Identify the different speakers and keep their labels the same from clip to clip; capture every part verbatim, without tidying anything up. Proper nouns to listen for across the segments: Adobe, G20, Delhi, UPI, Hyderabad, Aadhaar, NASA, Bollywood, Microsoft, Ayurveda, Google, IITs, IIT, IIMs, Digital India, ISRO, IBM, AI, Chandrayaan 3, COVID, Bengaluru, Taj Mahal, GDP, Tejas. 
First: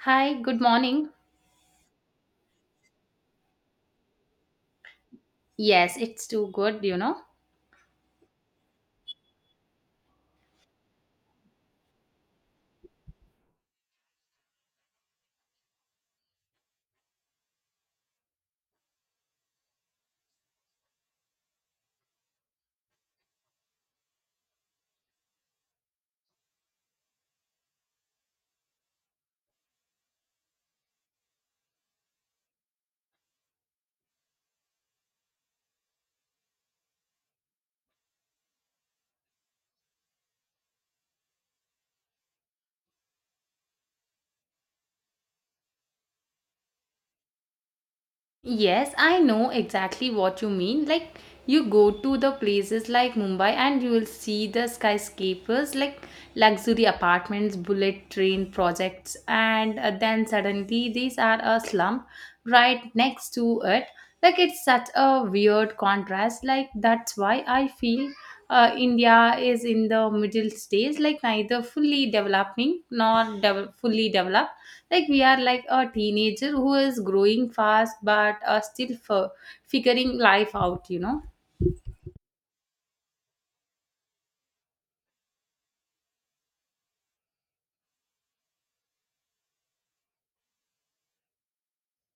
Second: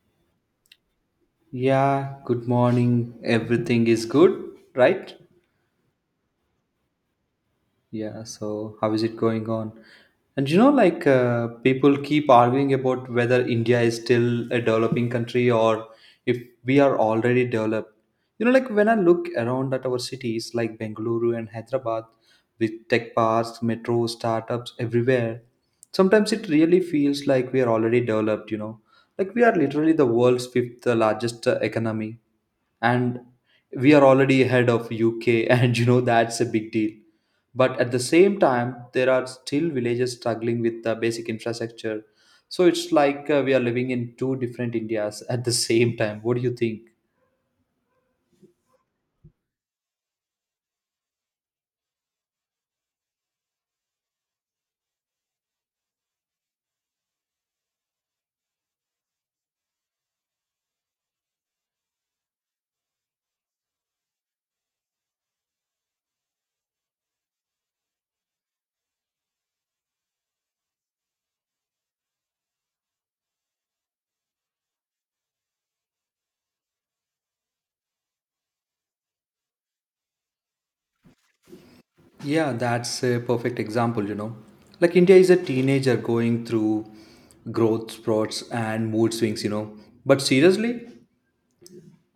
Speaker 1: Hi, good morning.
Speaker 2: Yeah, good morning. Everything is good, right?
Speaker 1: Yes, it's too good, you know.
Speaker 2: Yeah, so how is it going on? And you know, like uh, people keep arguing about whether India is still a developing country, or if we are already developed. You know, like when I look around at our cities like Bengaluru and Hyderabad with tech parks, metro, startups everywhere, sometimes it really feels like we are already developed, you know, like we are literally the world's fifth uh, largest uh, economy and we are already ahead of U K, and you know, that's a big deal. But at the same time there are still villages struggling with the basic infrastructure, so it's like uh, we are living in two different indias at the same time. What do you think?
Speaker 1: Yes, I know exactly what you mean. Like, you go to the places like Mumbai and you will see the skyscrapers, like luxury apartments, bullet train projects, and uh, then suddenly these are a slum right next to it. Like, it's such a weird contrast. Like, that's why I feel uh, India is in the middle stage, like, neither fully developing nor devel fully developed. Like we are like a teenager who is growing fast but uh, still f- figuring life out, you know.
Speaker 2: Yeah, that's a perfect example, you know. Like india is a teenager going through growth spurts and mood swings, you know. But seriously,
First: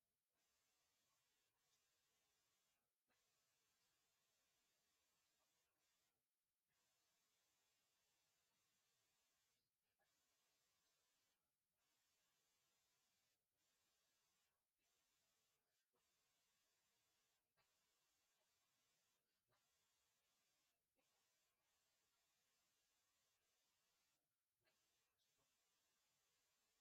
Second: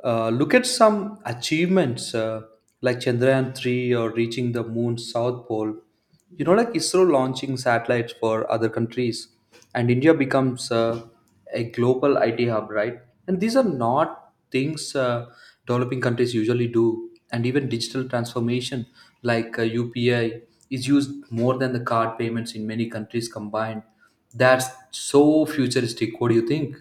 Speaker 2: Uh, look at some achievements, uh, like Chandrayaan three or reaching the moon's south pole. You know, like ISRO launching satellites for other countries, and India becomes uh, a global I T hub, right? And these are not things uh, developing countries usually do. And even digital transformation, like uh, U P I is used more than the card payments in many countries combined. That's so futuristic. What do you think?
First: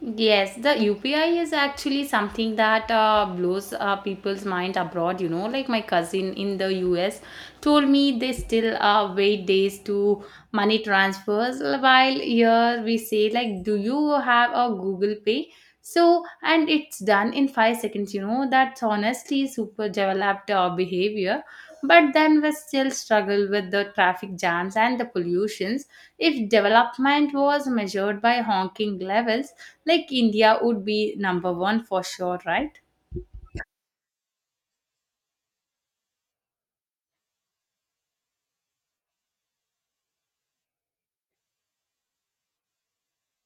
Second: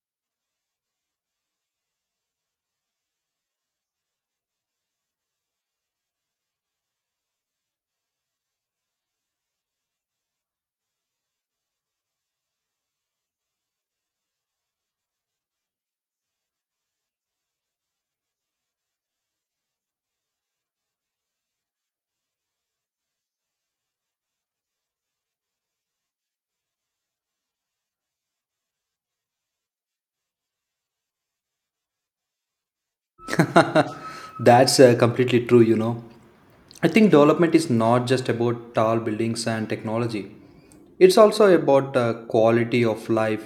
Speaker 1: Yes, the U P I is actually something that uh, blows uh, people's mind abroad. You know, like my cousin in the U S told me they still uh, wait days to money transfers. While here we say like, do you have a Google Pay? So and it's done in five seconds. You know, that's honestly super developed uh, behavior. But then we still struggle with the traffic jams and the pollutions. If development was measured by honking levels, like India would be number one for sure, right?
Speaker 2: That's uh, completely true, you know. I think development is not just about tall buildings and technology. It's also about uh, quality of life,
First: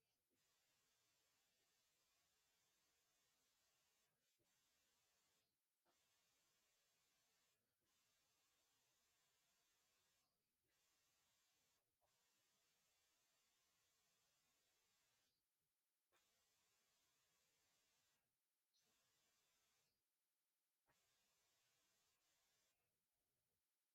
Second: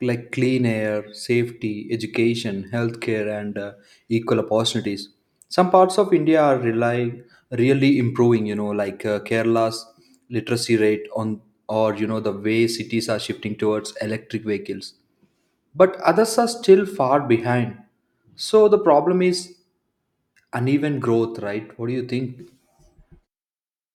Speaker 2: like clean air, safety, education, healthcare, and uh, equal opportunities. Some parts of India are relying, really improving, you know, like uh, Kerala's literacy rate on, or you know, the way cities are shifting towards electric vehicles. But others are still far behind. So the problem is uneven growth, right? What do you think?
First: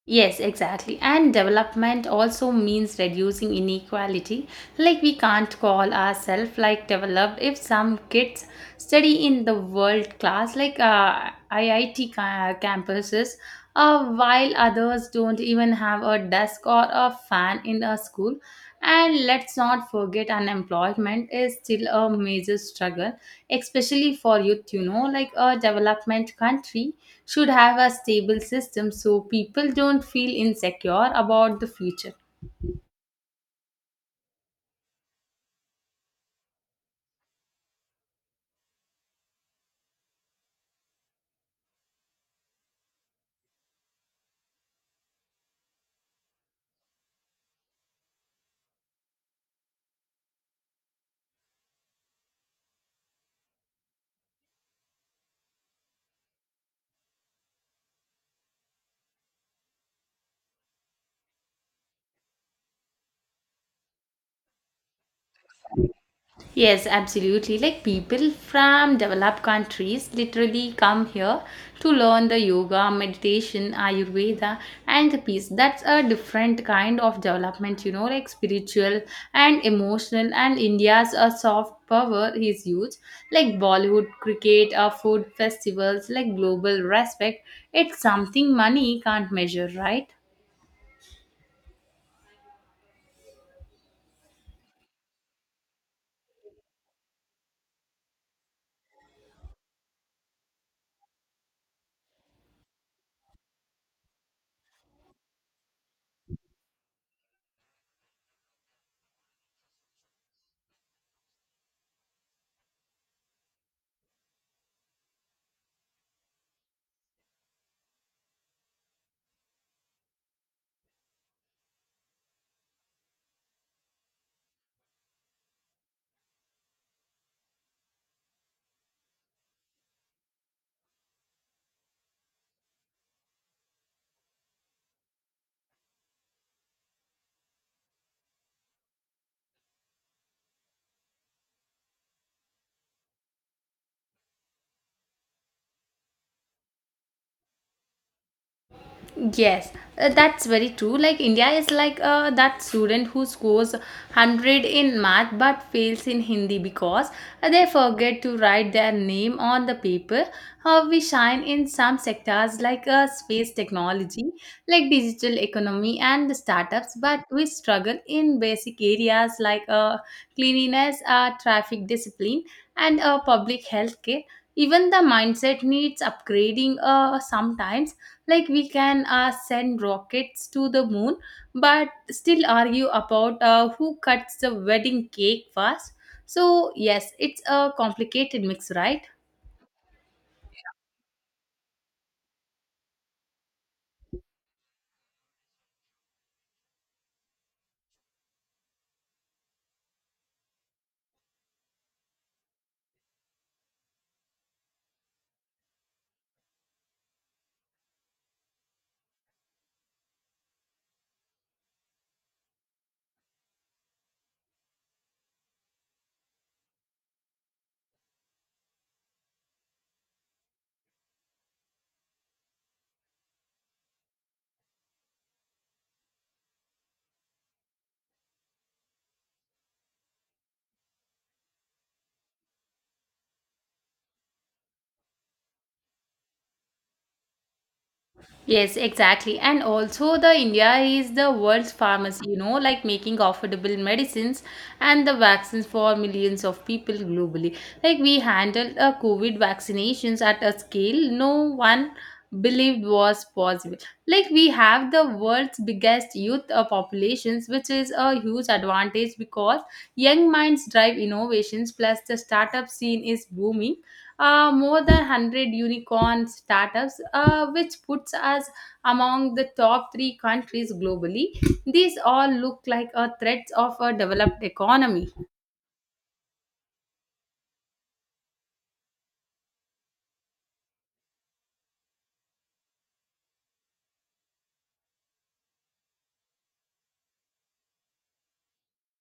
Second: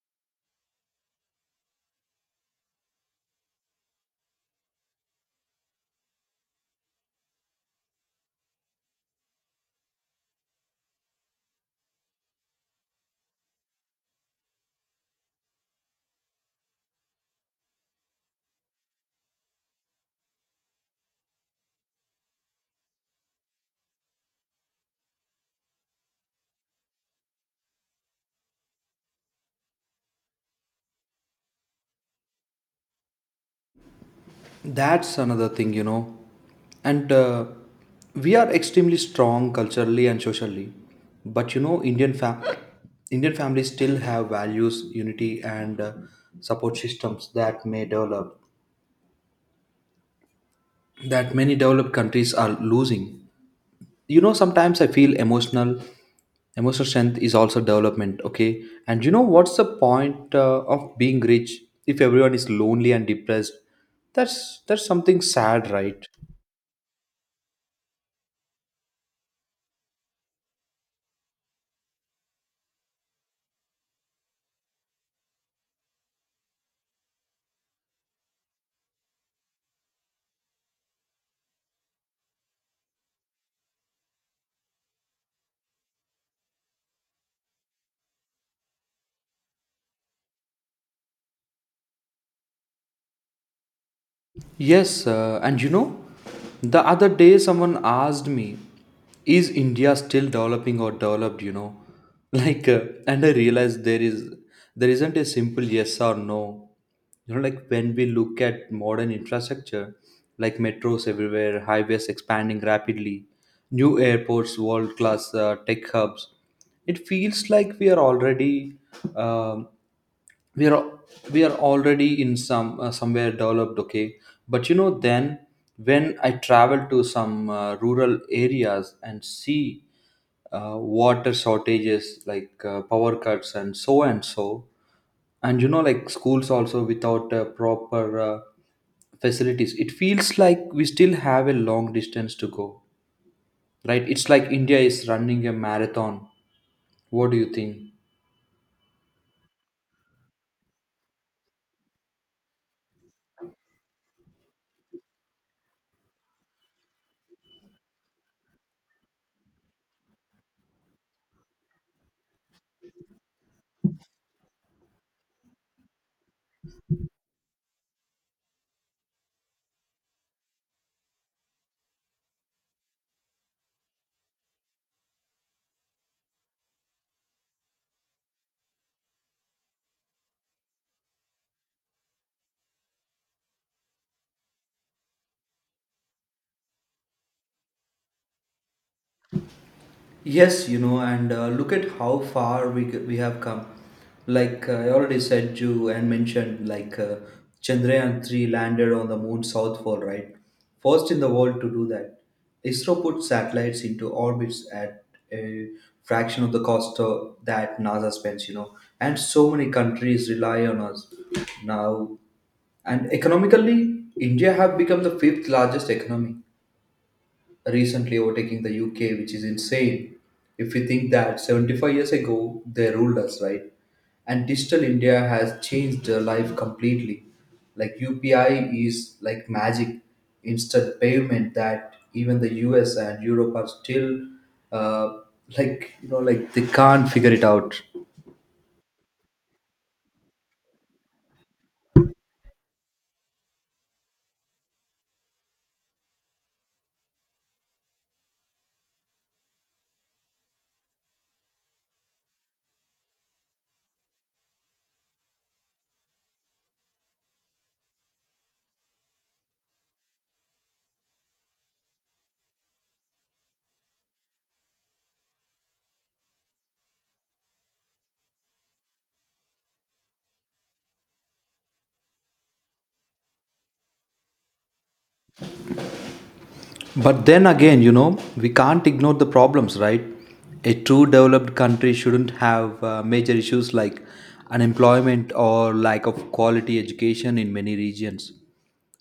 Speaker 1: Yes, exactly. And development also means reducing inequality. Like we can't call ourselves like developed if some kids study in the world class, like uh, I I T ca- campuses, uh, while others don't even have a desk or a fan in a school. And let's not forget, unemployment is still a major struggle, especially for youth. You know, like a development country should have a stable system so people don't feel insecure about the future.
Speaker 2: That's another thing, you know. And uh, we are extremely strong culturally and socially, but you know, indian fam- indian families still have values, unity, and uh, support systems that may develop, that many developed countries are losing. You know, sometimes I feel emotional emotional strength is also development. Okay, and you know, what's the point uh, of being rich if everyone is lonely and depressed? that's that's something sad, right?
Speaker 1: Yes, absolutely. Like people from developed countries literally come here to learn the yoga, meditation, Ayurveda, and the peace. That's a different kind of development, you know, like spiritual and emotional. And India's a soft power is huge, like Bollywood, cricket, or food festivals, like global respect. It's something money can't measure, right?
Speaker 2: Yes, uh, and you know, the other day someone asked me, is India still developing or developed, you know? Like uh, and I realized there is there isn't a simple yes or no. You know, like when we look at modern infrastructure, like metros everywhere, highways expanding rapidly, new airports, world-class uh, tech hubs, it feels like we are already um we are we are already in some uh, somewhere developed. Okay, but you know, then when I travel to some uh, rural areas and see uh, water shortages, like uh, power cuts and so and so, and you know, like schools also without uh, proper uh, facilities, it feels like we still have a long distance to go, right? It's like india is running a marathon. What do you think?
Speaker 1: Yes, uh, that's very true. Like India is like uh, that student who scores one hundred in math but fails in Hindi because uh, they forget to write their name on the paper. How we shine in some sectors like uh, space technology, like digital economy and startups, but we struggle in basic areas like uh, cleanliness, uh, traffic discipline, and uh, public health care. Even the mindset needs upgrading uh, sometimes, like we can uh, send rockets to the moon but still argue about uh, who cuts the wedding cake first. So yes, it's a complicated mix, right?
Speaker 2: Yes, you know, and uh, look at how far we g- we have come. Like uh, I already said you and mentioned, like uh, Chandrayaan three landed on the moon south pole, right? First in the world to do that. ISRO put satellites into orbits at a fraction of the cost of that NASA spends, you know, and so many countries rely on us now. And economically, India have become the fifth largest economy, recently overtaking the U K, which is insane, if we think that seventy-five years ago they ruled us, right? And digital India has changed their life completely. Like U P I is like magic, instant payment that even the U S and Europe are still uh, like, you know, like they can't figure it out.
Speaker 1: Yes, exactly. And also the India is the world's pharmacy, you know, like making affordable medicines and the vaccines for millions of people globally. Like we handled uh, COVID vaccinations at a scale no one believed was possible. Like we have the world's biggest youth uh, populations, which is a huge advantage because young minds drive innovations plus the startup scene is booming, uh, more than one hundred unicorn startups, uh, which puts us among the top three countries globally. These all look like a threat of a developed economy.
Speaker 2: But then again, you know, we can't ignore the problems, right? A true developed country shouldn't have uh, major issues like unemployment or lack of quality education in many regions.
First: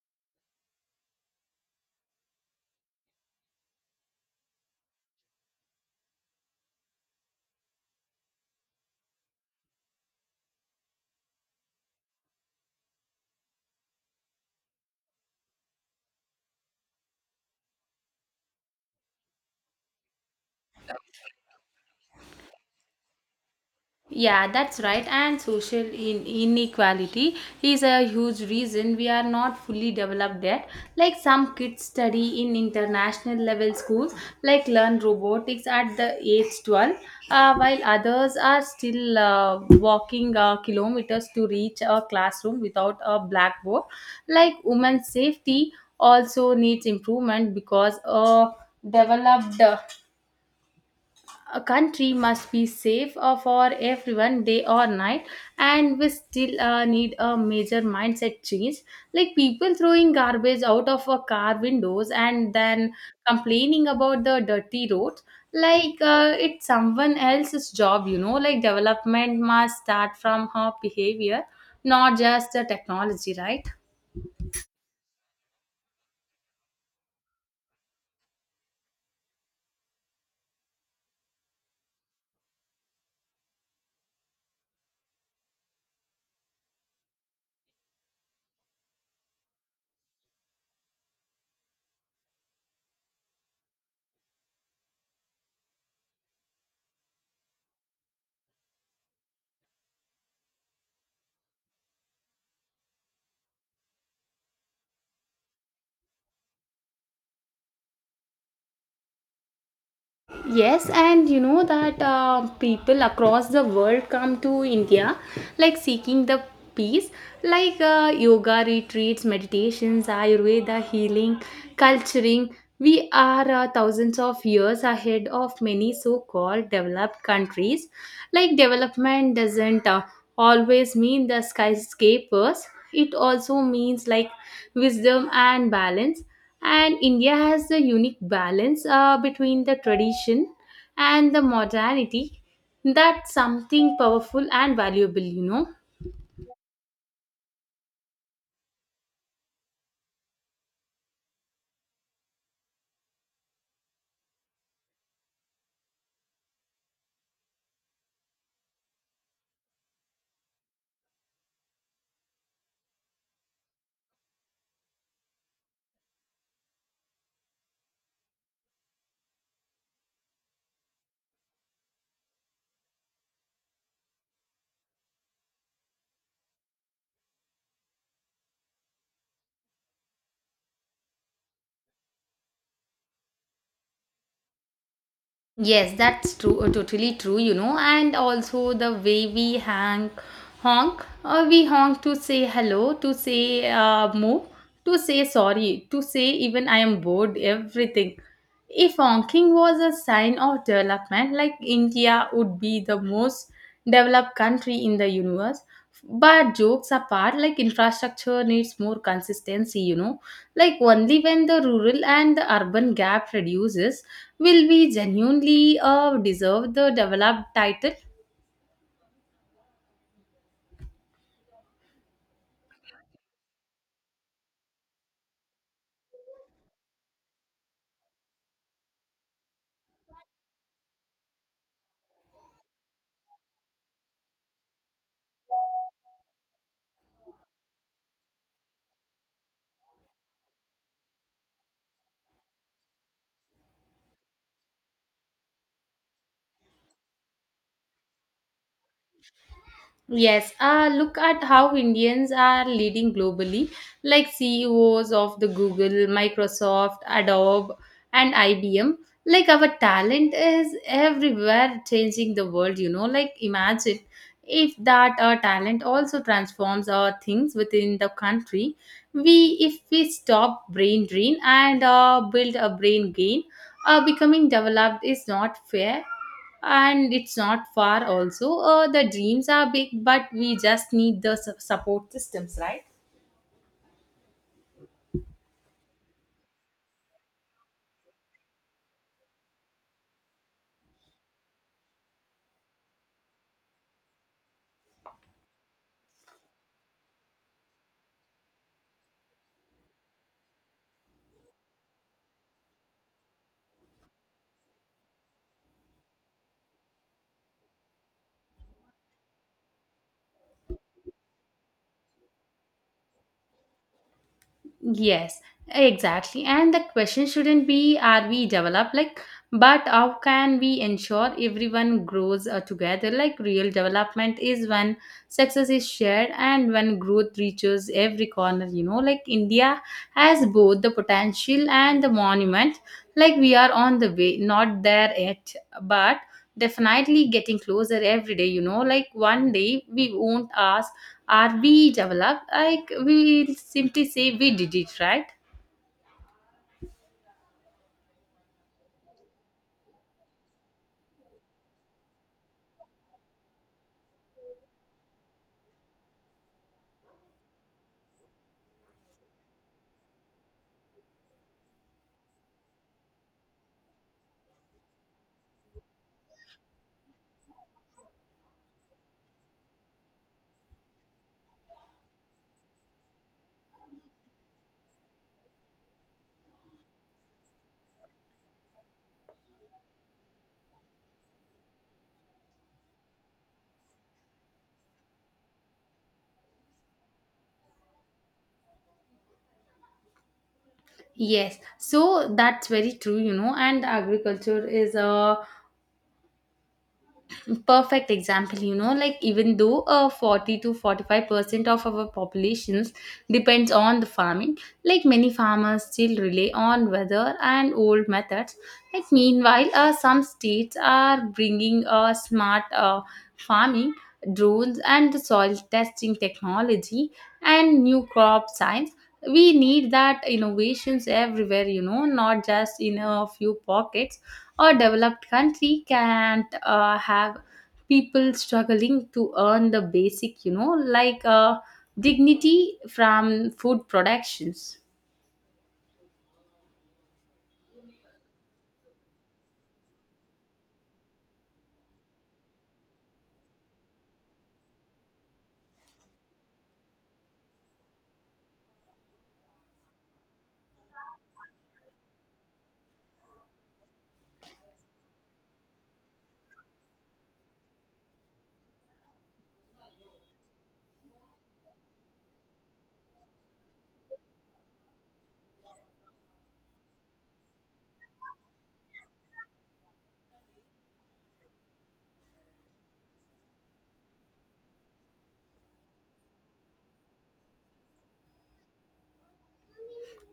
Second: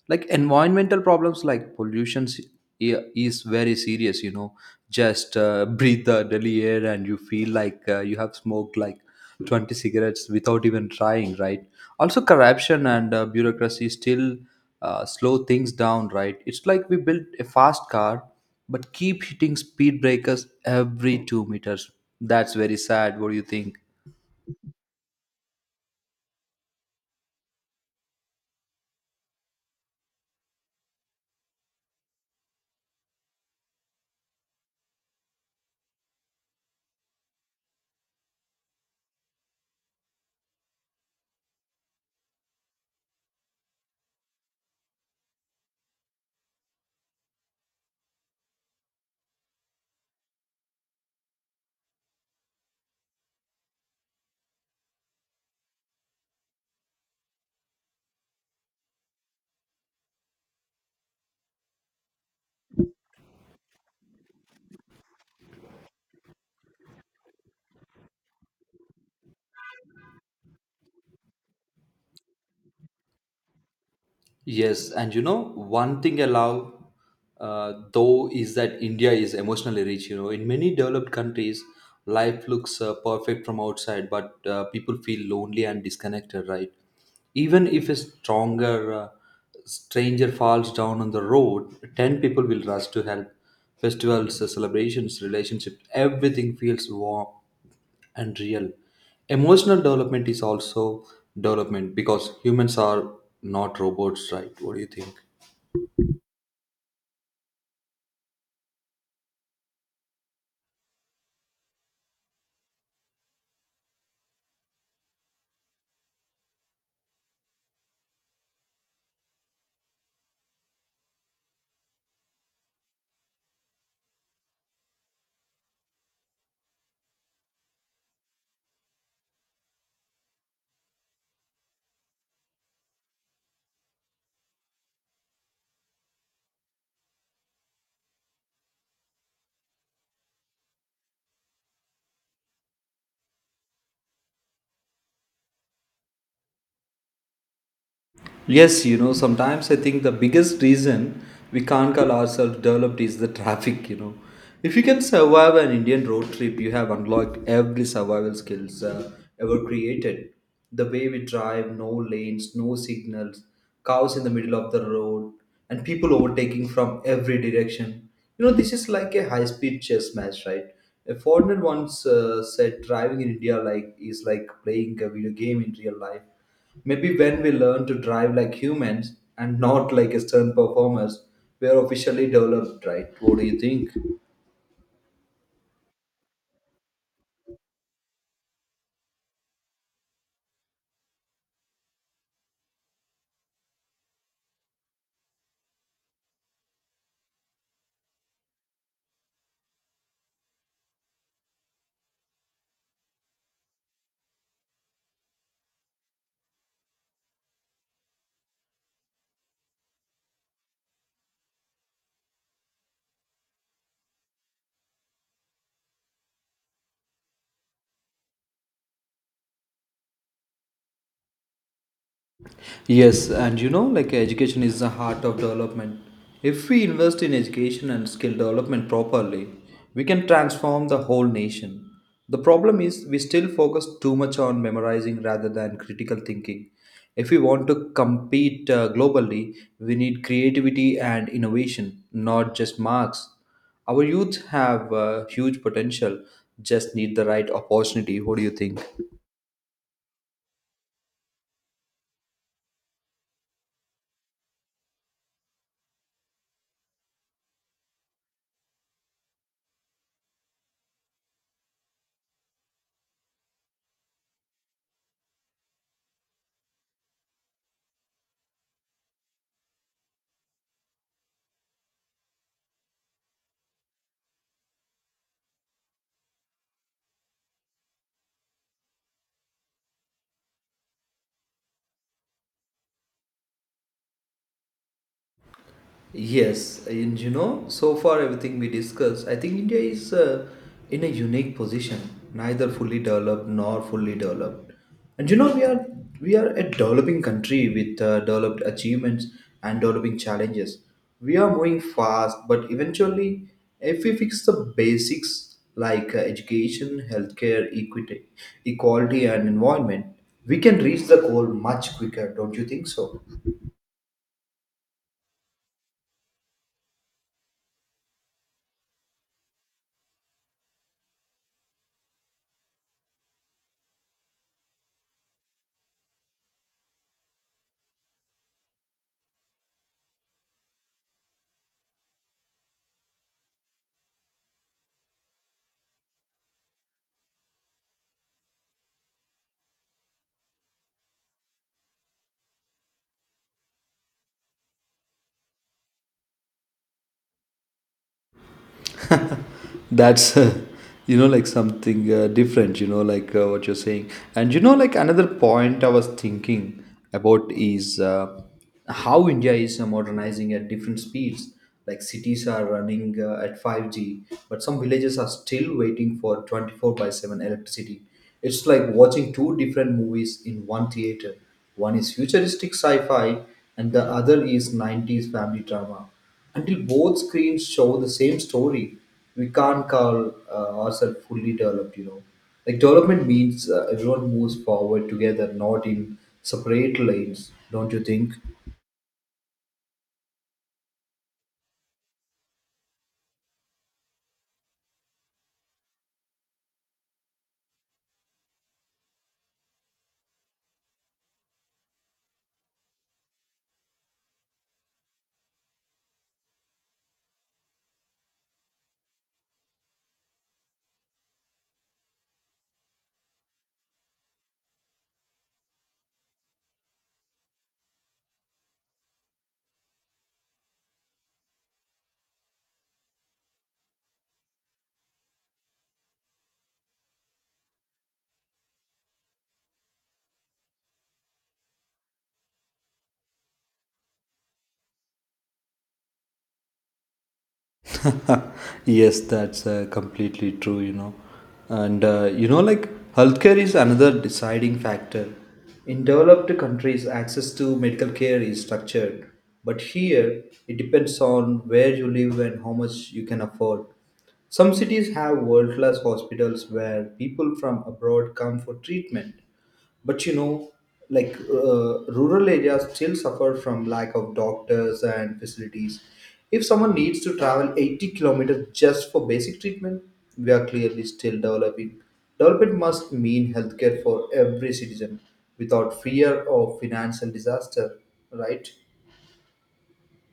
Speaker 2: Like environmental problems, like pollution s- i- is very serious, you know. Just uh, breathe the Delhi air and you feel like uh, you have smoked like twenty cigarettes without even trying, right? Also, corruption and uh, bureaucracy still uh, slow things down, right? It's like we built a fast car but keep hitting speed breakers every two meters. That's very sad. What do you think?
Speaker 1: Yeah, that's right. And social in- inequality is a huge reason we are not fully developed yet. Like some kids study in international level schools, like learn robotics at the age twelve, uh, while others are still uh, walking uh, kilometers to reach a classroom without a blackboard. Like women's safety also needs improvement because a developed a country must be safe uh, for everyone day or night. And we still uh, need a major mindset change, like people throwing garbage out of a car windows and then complaining about the dirty roads, like uh, it's someone else's job, you know, like development must start from her behavior, not just the technology, right?
Speaker 2: Yes, and you know, one thing I love uh, though is that India is emotionally rich. You know, in many developed countries, life looks uh, perfect from outside, but uh, people feel lonely and disconnected, right? Even if a stronger uh, stranger falls down on the road, ten people will rush to help. Festivals, uh, celebrations, relationships, everything feels warm and real. Emotional development is also development, because humans are not robots, right? What do you think?
Speaker 1: Yes, and you know that uh, people across the world come to India like seeking the peace, like uh, yoga retreats, meditations, Ayurveda healing, culturing. We are uh, thousands of years ahead of many so called developed countries. Like, development doesn't uh, always mean the skyscrapers, it also means like wisdom and balance. And India has a unique balance uh, between the tradition and the modernity. That's something powerful and valuable, you know.
Speaker 2: Yes, you know, sometimes I think the biggest reason we can't call ourselves developed is the traffic, you know. If you can survive an Indian road trip, you have unlocked every survival skills uh, ever created. The way we drive, no lanes, no signals, cows in the middle of the road, and people overtaking from every direction. You know, this is like a high-speed chess match, right? A foreigner once uh, said driving in India like is like playing a video game in real life. Maybe when we learn to drive like humans and not like external performers, we are officially developed, right? What do you think?
Speaker 1: Yes, that's true, uh, totally true, you know, and also the way we hang, honk, or we honk to say hello, to say uh, move, to say sorry, to say even I am bored, everything. If honking was a sign of development, like India would be the most developed country in the universe. But jokes apart, like infrastructure needs more consistency, you know. Like only when the rural and the urban gap reduces will we genuinely uh, deserve the developed title.
Speaker 2: Yes, and you know, like education is the heart of development. If we invest in education and skill development properly, we can transform the whole nation. The problem is we still focus too much on memorizing rather than critical thinking. If we want to compete uh, globally, we need creativity and innovation, not just marks. Our youth have uh, huge potential, just need the right opportunity. What do you think?
Speaker 1: Yes, uh, look at how Indians are leading globally, like C E Os of the Google, Microsoft, Adobe, and I B M. Like our talent is everywhere changing the world, you know. Like imagine if that our talent also transforms our things within the country. We if we stop brain drain and uh, build a brain gain, uh, becoming developed is not fair and it's not far also. Uh, the dreams are big, but we just need the su- support systems, right?
Speaker 2: Yes, and you know, so far everything we discussed, I think India is uh, in a unique position, neither fully developed nor fully developed. And you know, we are we are a developing country with uh, developed achievements and developing challenges. We are moving fast, but eventually, if we fix the basics like uh, education, healthcare, equity, equality, and environment, we can reach the goal much quicker. Don't you think so?
Speaker 1: Yes, exactly. And the question shouldn't be are we developed, like but how can we ensure everyone grows uh, together. Like real development is when success is shared and when growth reaches every corner, you know, like india has both the potential and the monument. Like we are on the way, not there yet, but definitely getting closer every day, you know. Like one day we won't ask are we developed, like we will simply say we did it, right?
Speaker 2: That's, you know, like something uh, different, you know, like uh, what you're saying. And, you know, like another point I was thinking about is uh, how India is uh, modernizing at different speeds. Like cities are running uh, at five G, but some villages are still waiting for twenty-four by seven electricity. It's like watching two different movies in one theater. One is futuristic sci fi, and the other is nineties family drama. Until both screens show the same story, we can't call uh, ourselves fully developed, you know. Like development means uh, everyone moves forward together, not in separate lanes, don't you think?
Speaker 1: Yes, so that's very true, you know. And agriculture is a perfect example, you know, like even though uh, forty to forty-five percent of our populations depends on the farming, like many farmers still rely on weather and old methods. Like meanwhile uh, some states are bringing uh, smart uh, farming drones and soil testing technology and new crop science. We need that innovations everywhere, you know, not just in a few pockets. A developed country can't uh, have people struggling to earn the basic, you know, like uh, dignity from food productions.
Speaker 2: Yes, that's uh, completely true, you know. And uh, you know, like healthcare is another deciding factor. In developed countries, access to medical care is structured, but here it depends on where you live and how much you can afford. Some cities have world class hospitals where people from abroad come for treatment, but you know, like uh, rural areas still suffer from lack of doctors and facilities. If someone needs to travel eighty kilometers just for basic treatment, we are clearly still developing. Development must mean healthcare for every citizen without fear of financial disaster, right?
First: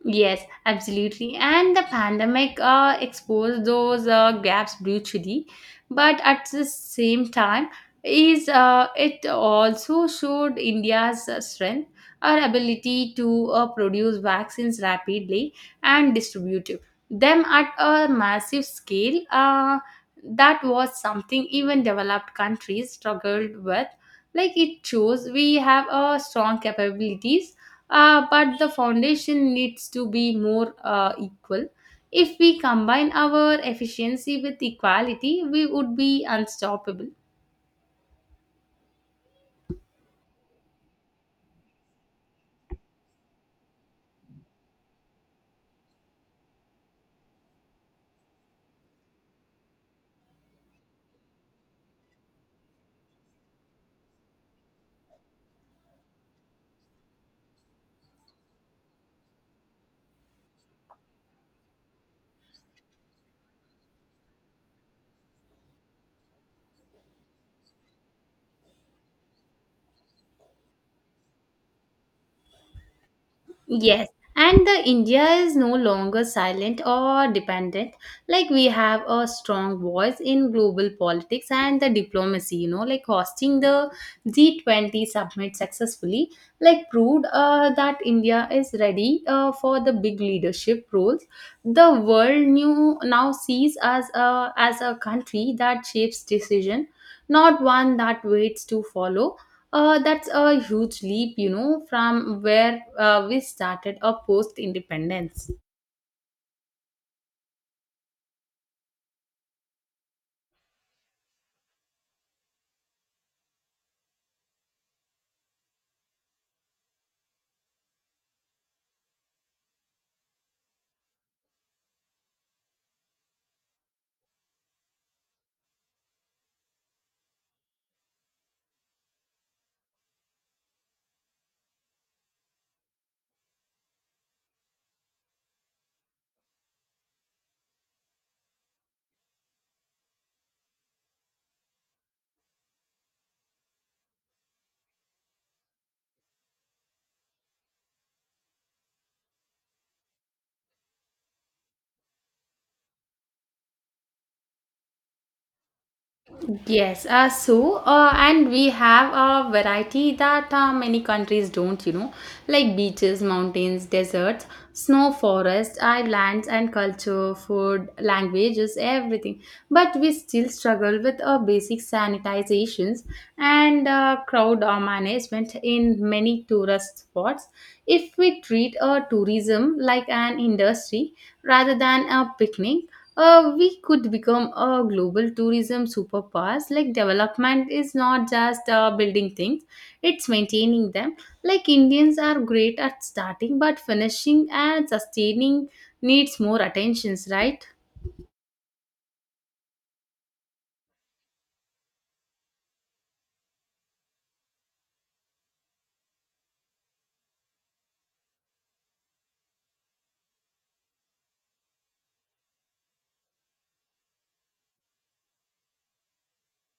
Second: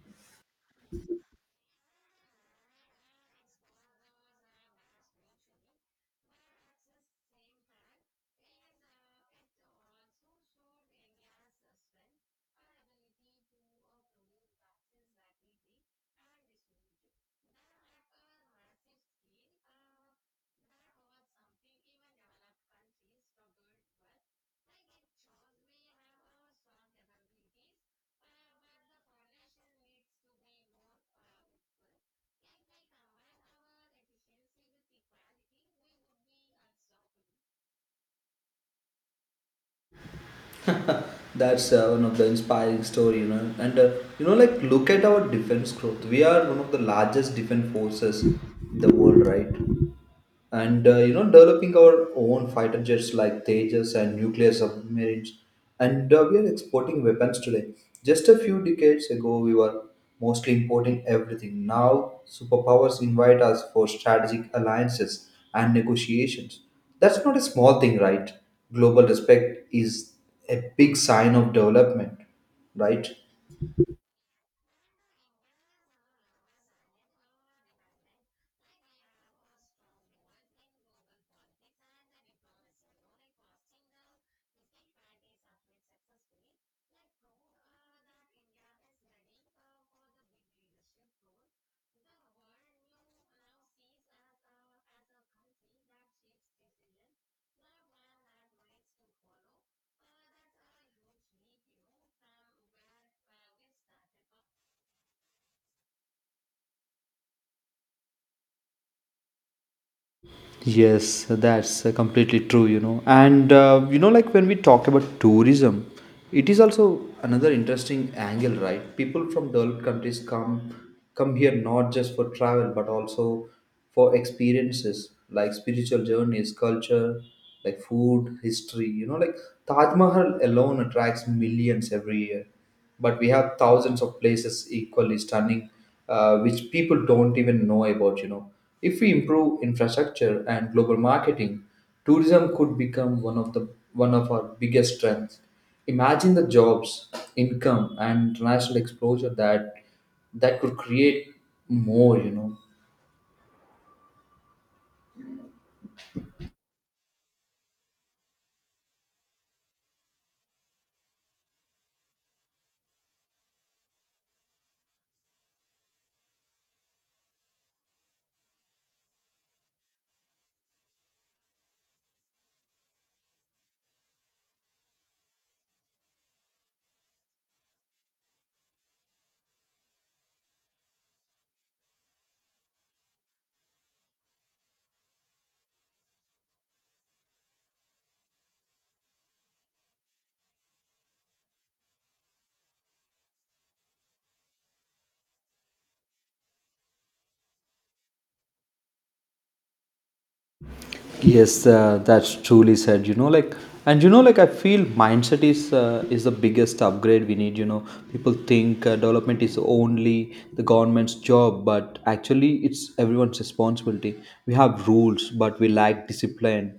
Speaker 1: Yes, absolutely. And the pandemic uh, exposed those uh, gaps brutally, but at the same time, is uh, it also showed India's uh, strength, our ability to uh, produce vaccines rapidly and distribute them at a massive scale. Uh, that was something even developed countries struggled with. Like it shows we have a strong capabilities uh, but the foundation needs to be more uh, equal. If we combine our efficiency with equality, we would be unstoppable.
Speaker 2: That's uh, one of the inspiring story, you know. And uh, you know, like look at our defense growth. We are one of the largest defense forces in the world, right? And uh, you know, developing our own fighter jets like Tejas and nuclear submarines, and uh, we are exporting weapons today. Just a few decades ago we were mostly importing everything. Now superpowers invite us for strategic alliances and negotiations. That's not a small thing, right? Global respect is a big sign of development, right?
Speaker 1: Yes, and the India is no longer silent or dependent. Like we have a strong voice in global politics and the diplomacy, you know, like hosting the G twenty summit successfully, like proved uh, that India is ready uh, for the big leadership roles. The world new now sees us uh, as a country that shapes decision, not one that waits to follow. Uh, that's a huge leap, you know, from where uh, we started our post independence.
Speaker 2: Yes, that's uh, completely true, you know. And uh, you know, like when we talk about tourism, it is also another interesting angle, right? People from developed countries come come here not just for travel, but also for experiences like spiritual journeys, culture, like food, history. You know, like Taj Mahal alone attracts millions every year, but we have thousands of places equally stunning, uh, which people don't even know about, you know. If we improve infrastructure and global marketing, tourism could become one of the one of our biggest strengths. Imagine the jobs, income, and international exposure that that could create more, you know.
Speaker 1: Yes, uh, so uh, and we have a variety that uh, many countries don't, you know, like beaches, mountains, deserts, snow, forests, islands, and culture, food, languages, everything. But we still struggle with uh, basic sanitizations and uh, crowd uh, management in many tourist spots. If we treat uh, tourism like an industry rather than a picnic, uh, we could become a global tourism superpowers. Like development is not just uh, building things; it's maintaining them. Like Indians are great at starting, but finishing and sustaining needs more attentions, right?
Speaker 2: Yes, uh, that's truly said. You know, like, and you know, like, I feel mindset is uh, is the biggest upgrade we need. You know, people think uh, development is only the government's job, but actually, it's everyone's responsibility. We have rules, but we lack discipline.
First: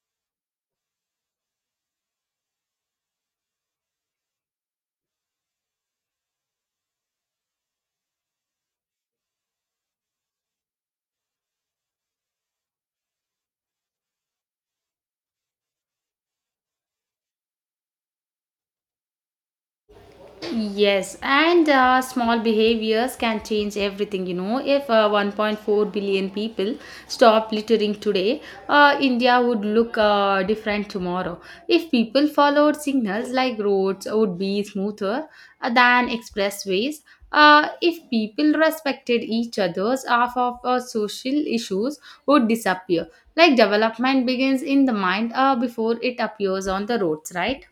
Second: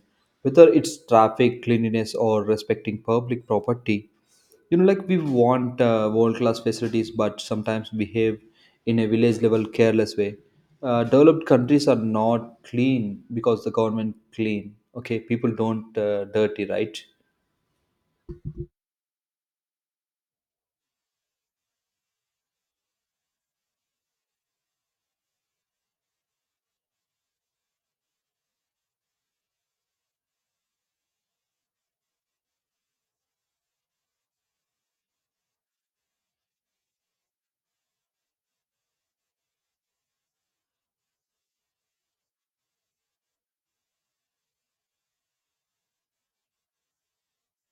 Speaker 2: Whether it's traffic, cleanliness, or respecting public property, you know like we want uh, world class facilities but sometimes behave in a village level careless way. Uh, developed countries are not clean because the government clean. Okay, people don't uh, dirty, right?
Speaker 1: Yes, and uh, small behaviors can change everything. You know, if uh, one point four billion people stop littering today, uh, India would look uh, different tomorrow. If people followed signals, like roads would be smoother uh, than expressways. Uh, if people respected each other's half of uh, social issues would disappear. Like development begins in the mind uh, before it appears on the roads, right?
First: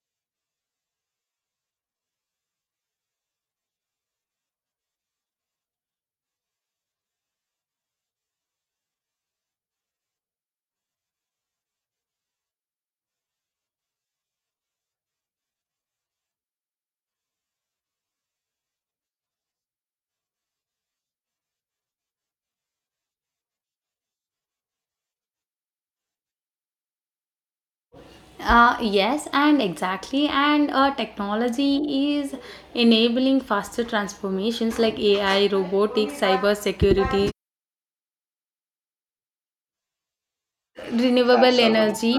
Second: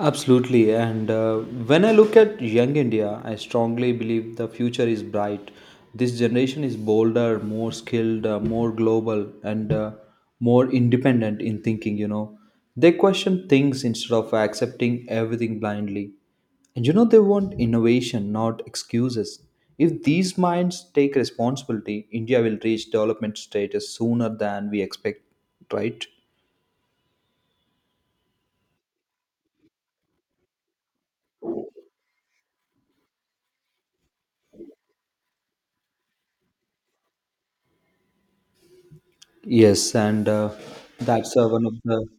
Speaker 2: Absolutely. And uh, When I look at young India, I strongly believe the future is bright. This generation is bolder, more skilled, uh, more global, and uh, more independent in thinking, you know. They question things instead of accepting everything blindly. And you know, they want innovation, not excuses. If these minds take responsibility, India will reach development status sooner than we expect, right?
Speaker 1: Uh, yes, and exactly. And uh, technology is enabling faster transformations like A I, robotics, cyber security,
Speaker 2: Yes, and uh, that's uh,
Speaker 1: renewable
Speaker 2: one of the
Speaker 1: energy.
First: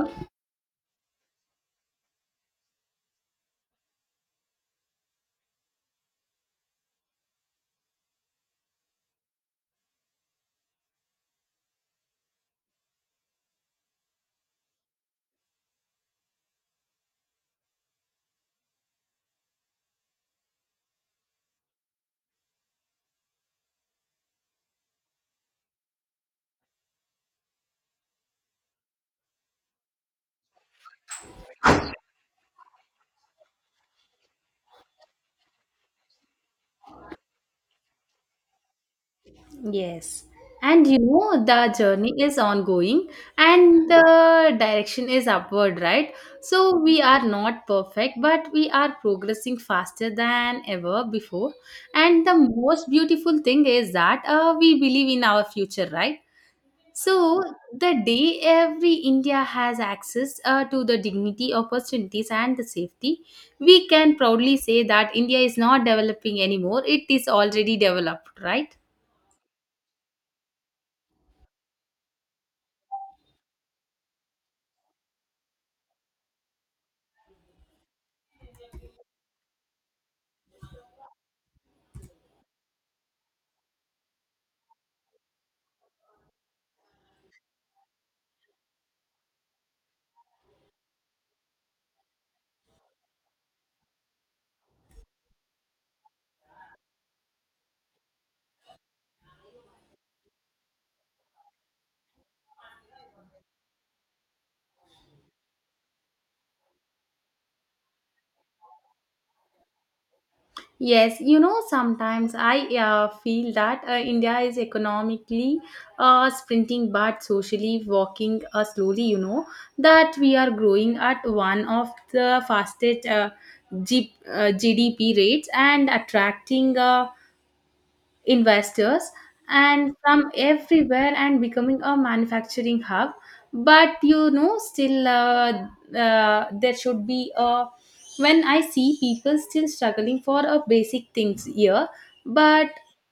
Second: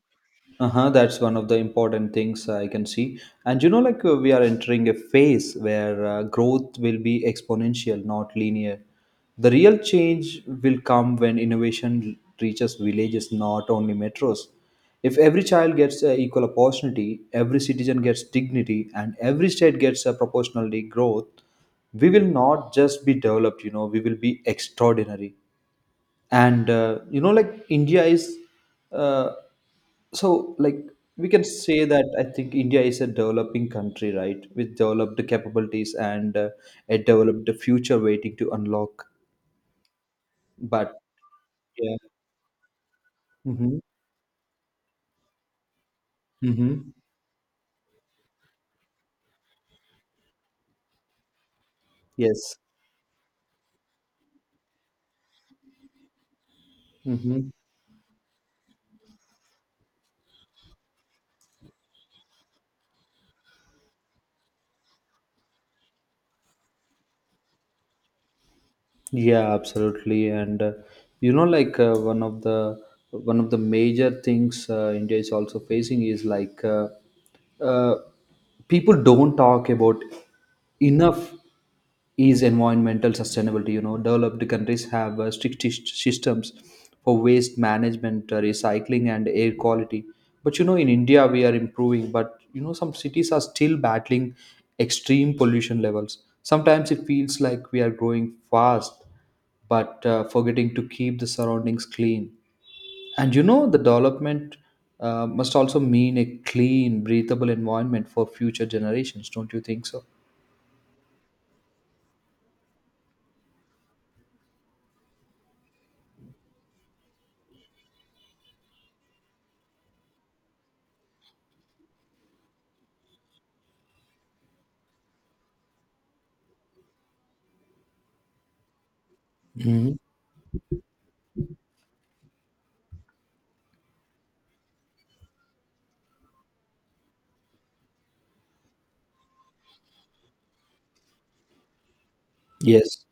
Speaker 2: uh-huh, that's one of the important things I can see. And you know, like uh, we are entering a phase where uh, growth will be exponential, not linear. The real change will come when innovation reaches villages, not only metros. If every child gets uh, equal opportunity, every citizen gets dignity, and every state gets uh, proportionally growth, we will not just be developed. You know, we will be extraordinary. And uh, you know like India is, uh, so like, we can say that I think India is a developing country, right, with developed capabilities and uh, a developed future waiting to unlock.
Speaker 1: Yes. And
Speaker 2: But
Speaker 1: you know, the
Speaker 2: yeah.
Speaker 1: journey is ongoing
Speaker 2: Mm-hmm.
Speaker 1: and the direction is upward, right? So
Speaker 2: Mm-hmm.
Speaker 1: we are not perfect, but we are progressing faster than ever before. And the
Speaker 2: Yes.
Speaker 1: most beautiful thing is that uh, we believe in our future, right? So,
Speaker 2: Mm-hmm.
Speaker 1: the day every India has access uh, to the dignity, opportunities, and the safety, we can proudly say that India is not developing anymore. It is already developed, right?
Speaker 2: Yeah, absolutely. And uh, You know, like uh, one of the one of the major things uh, India is also facing is like uh, uh, people don't talk about enough is environmental sustainability. You know, developed countries have uh, strict sys- systems for waste management, uh, recycling, and air quality. But you know, in India, we are improving, but you know, some cities are still battling extreme pollution levels. Sometimes it feels like we are growing fast, but uh, forgetting to keep the surroundings clean. And you know, the development uh, must also mean a clean, breathable environment for future generations, don't you think so?
Speaker 1: Yes, you know, sometimes I uh, feel that uh, India is economically uh, sprinting but socially walking uh, slowly, you know, that we are growing at one of the fastest uh, G- uh, G D P rates and attracting. Uh, investors and
Speaker 2: Mhm.
Speaker 1: from everywhere and becoming a manufacturing hub, but you know still, uh, uh, there should be a, when I see people still struggling for a basic things here, but
Speaker 2: Yes,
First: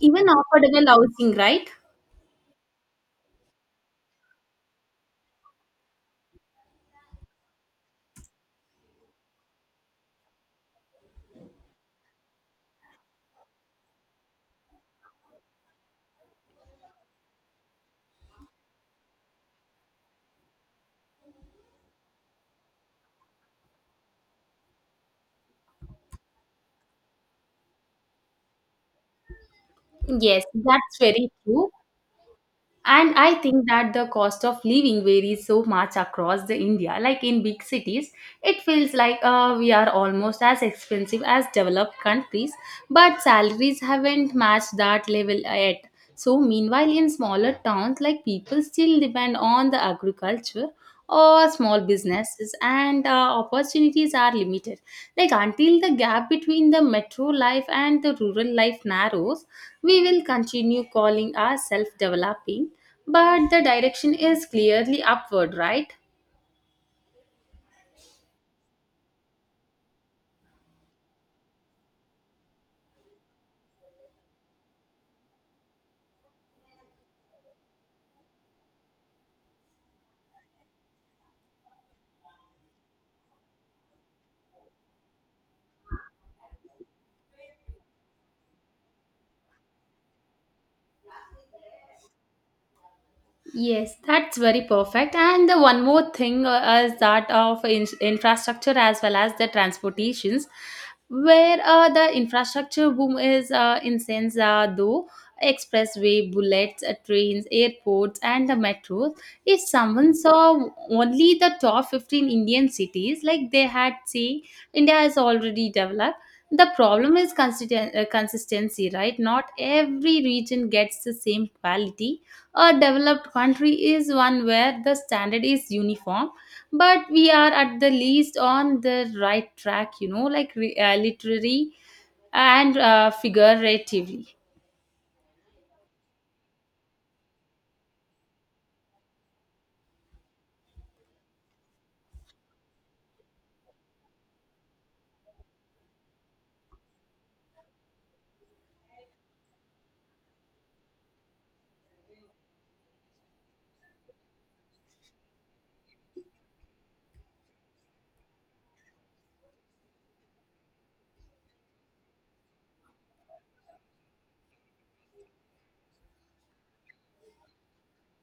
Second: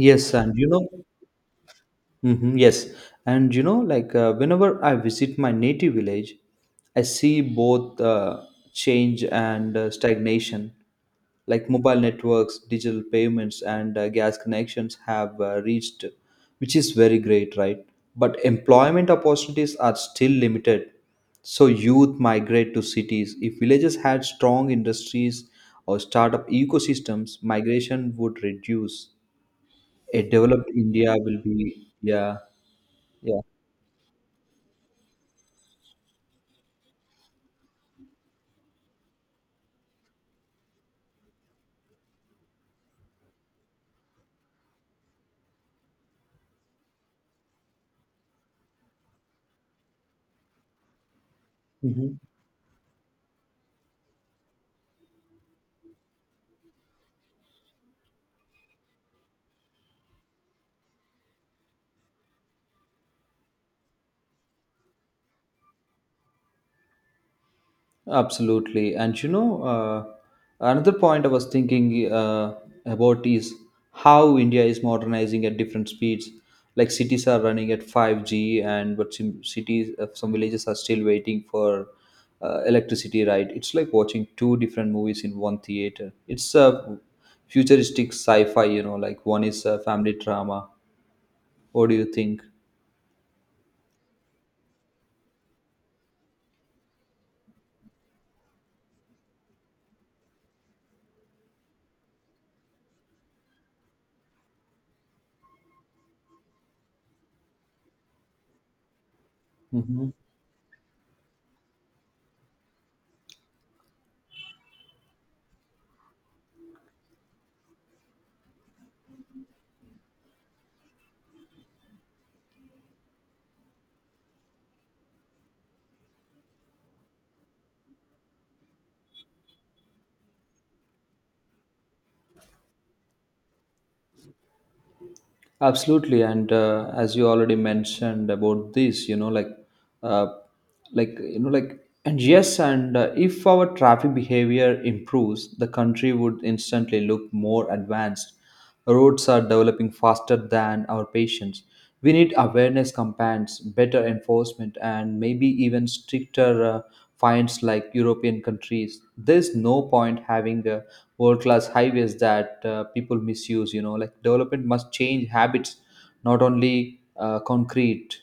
Speaker 1: even
Speaker 2: and you
Speaker 1: affordable
Speaker 2: know,
Speaker 1: housing, right?
Speaker 2: hmm, yes, and you know, like uh, whenever I visit my native village, I see both uh, change and uh, stagnation. Like mobile networks, digital payments, and uh, gas connections have uh, reached, which is very great, right? But employment opportunities are still limited. So youth migrate to cities. If villages had strong industries or startup ecosystems, migration would reduce. A
Speaker 1: Yes,
Speaker 2: developed
Speaker 1: that's
Speaker 2: India
Speaker 1: very
Speaker 2: will
Speaker 1: true.
Speaker 2: be, yeah,
Speaker 1: And I
Speaker 2: yeah.
Speaker 1: think that the cost of living varies so much across the india. Like in big cities it feels like uh, we are almost as expensive as developed countries, but salaries haven't matched that level yet. So meanwhile in smaller towns, like people still depend on the agriculture or small
Speaker 2: Mhm.
Speaker 1: businesses, and uh, opportunities are limited. Like until the gap between the metro life and the rural life narrows, we will continue calling ourselves developing, but the direction is clearly upward, right?
Speaker 2: Absolutely. And you know, uh, another point I was thinking uh, about is how India is modernizing at different speeds. Like cities are running at five G, and but some cities, uh, some villages are still waiting for uh, electricity, right? It's like watching two different movies in one theater. It's a futuristic sci fi, you know, like one is a family drama. What do you think?
Speaker 1: Yes, that's very perfect. And the one more thing uh, is that of in- infrastructure as well as the transportations, where uh, the infrastructure boom is uh, in sense uh, though expressway, bullets, uh, trains, airports, and the metro. If someone saw only the top fifteen Indian cities, like they had say, India has already developed. The problem is consisten- uh, consistency, right? Not every region gets the same quality. A developed country is one where the standard is uniform, but we are at the least on the right track, you know, like re- uh, literary and uh, figuratively.
Speaker 2: Absolutely, and uh, as you already mentioned about this, you know, like, uh, like you know, like, and yes, and uh, if our traffic behavior improves, the country would instantly look more advanced. Roads are developing faster than our patience. We need awareness campaigns, better enforcement, and maybe even stricter uh, fines like European countries. There's no point having uh, world-class highways that uh, people misuse. You know, like development must change habits, not only uh, concrete,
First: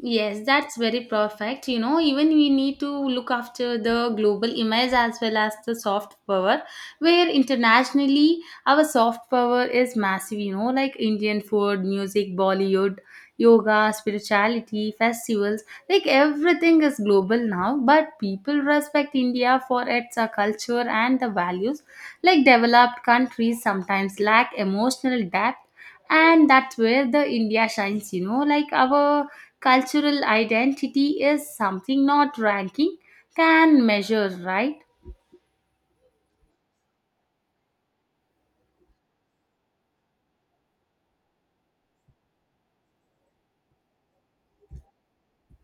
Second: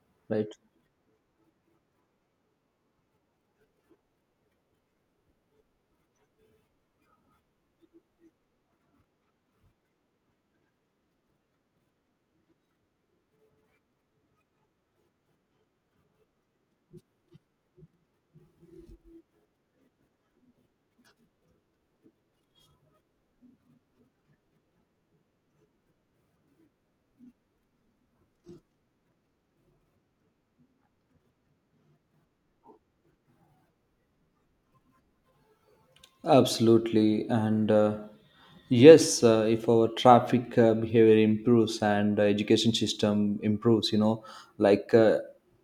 Speaker 1: Yes,
Speaker 2: right?
Speaker 1: that's very perfect. You know, even we need to look after the global image as well as the soft power, where internationally our soft power is massive, you know, like Indian food, music, Bollywood, yoga, spirituality, festivals, like everything is global now. But people respect India for its uh, culture and the values. Like developed countries sometimes lack emotional depth, and that's where the India shines, you know, like our cultural identity is something not ranking can measure, right?
Speaker 2: Absolutely, and uh, yes, uh, if our traffic uh, behavior improves and uh, education system improves, you know, like uh,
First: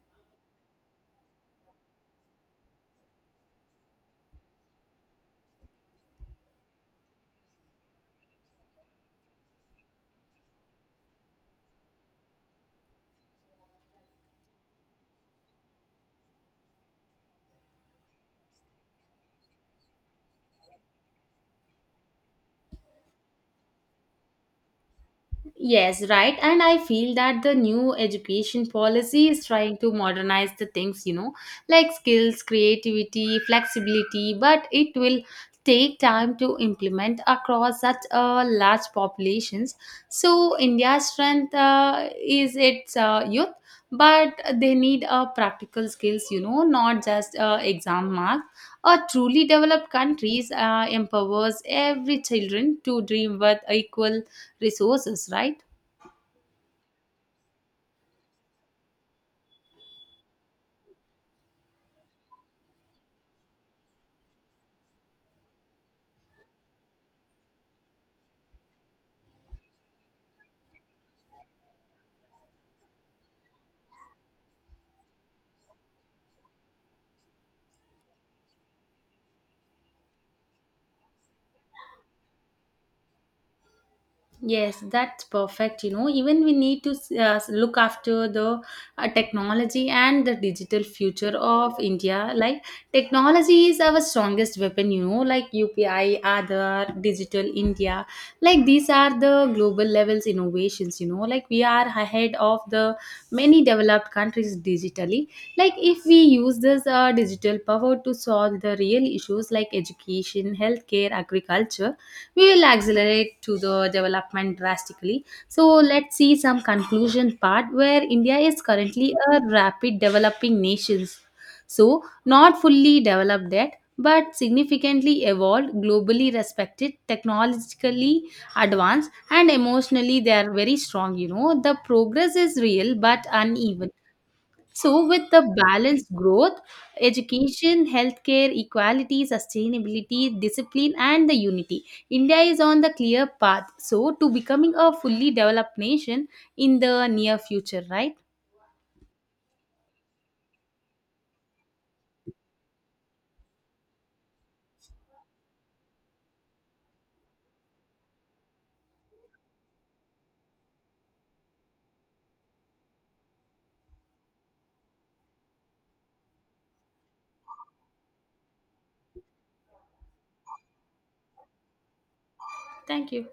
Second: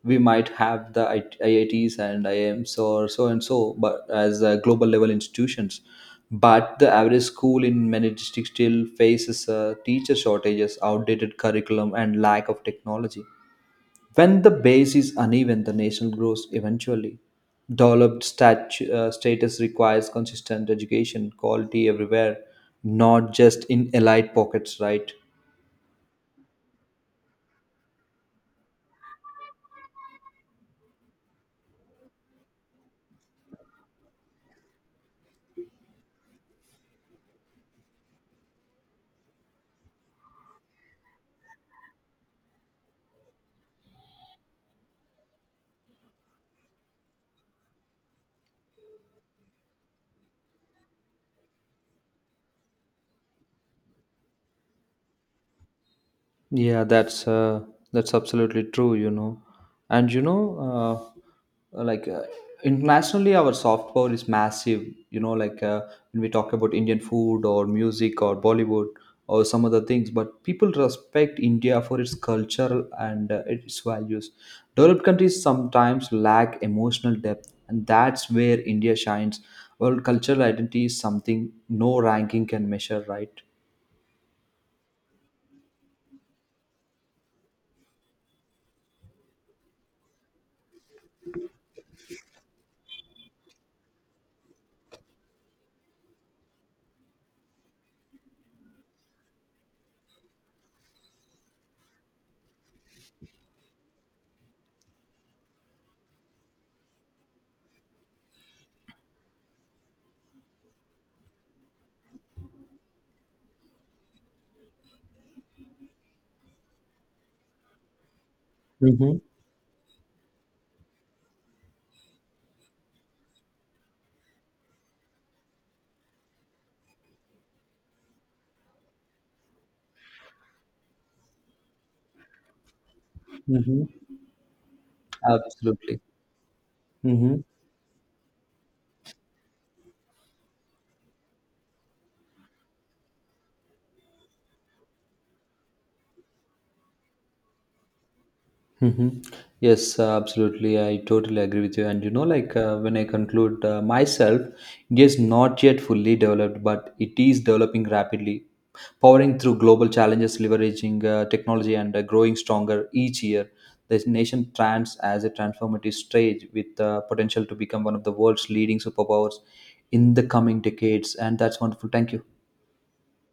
Speaker 2: we might have the I- IITs and I I Ms or so and so, but as uh, global level institutions, but the average school in many districts still faces uh, teacher shortages, outdated curriculum, and lack of technology. When the base is uneven, the nation grows eventually. Developed stat- uh, status requires consistent education, quality everywhere, not just in elite pockets, right?
Speaker 1: Yes, right. And I feel that the new education policy is trying to modernize the things, you know, like skills, creativity, flexibility, but it will take time to implement across such a large populations. So India's strength uh, is its uh, youth, but they need uh, practical skills, you know, not just uh, exam marks. A truly developed countries uh, empowers every children to dream with equal resources, right?
Speaker 2: Yeah, that's uh, that's absolutely true, you know. And you know, uh, like uh, internationally, our soft power is massive. You know, like uh, when we talk about Indian food or music or Bollywood or some other things, but people respect India for its culture and uh, its values. Developed countries sometimes lack emotional depth, and that's where India shines. Well, cultural identity is something no ranking can measure, right?
Speaker 1: Yes, that's perfect. You know, even we need to uh, look after the uh, technology and the digital future of India. Like, technology is our strongest weapon, you know, like U P I, Aadhaar, Digital India. Like, these are the global levels innovations, you know, like we are ahead of the many developed countries digitally. Like, if we use this uh, digital power to solve the real issues like education, healthcare, agriculture, we will accelerate to the development drastically. So let's see some conclusion part where India is currently
Speaker 2: Mm-hmm.
Speaker 1: a rapid developing nation. So not fully developed yet, but significantly evolved, globally respected, technologically advanced, and emotionally they are very strong. You know, the progress is real but
Speaker 2: Mm-hmm.
Speaker 1: uneven. So, with the
Speaker 2: Absolutely.
Speaker 1: balanced growth,
Speaker 2: Mm-hmm.
Speaker 1: education, healthcare, equality, sustainability, discipline, and the unity, India is on the clear path. So, to becoming a fully developed nation in the near future, right?
Speaker 2: Mm-hmm. Yes, uh, absolutely. I totally agree with you. And you know, like uh, when I conclude uh, myself, India is not yet fully developed, but it is developing rapidly, powering through global challenges, leveraging uh, technology, and uh, growing stronger each year. The nation stands as a transformative stage with uh, potential to become one of the world's leading superpowers in the coming decades. And that's wonderful. Thank you.
Speaker 1: Thank you.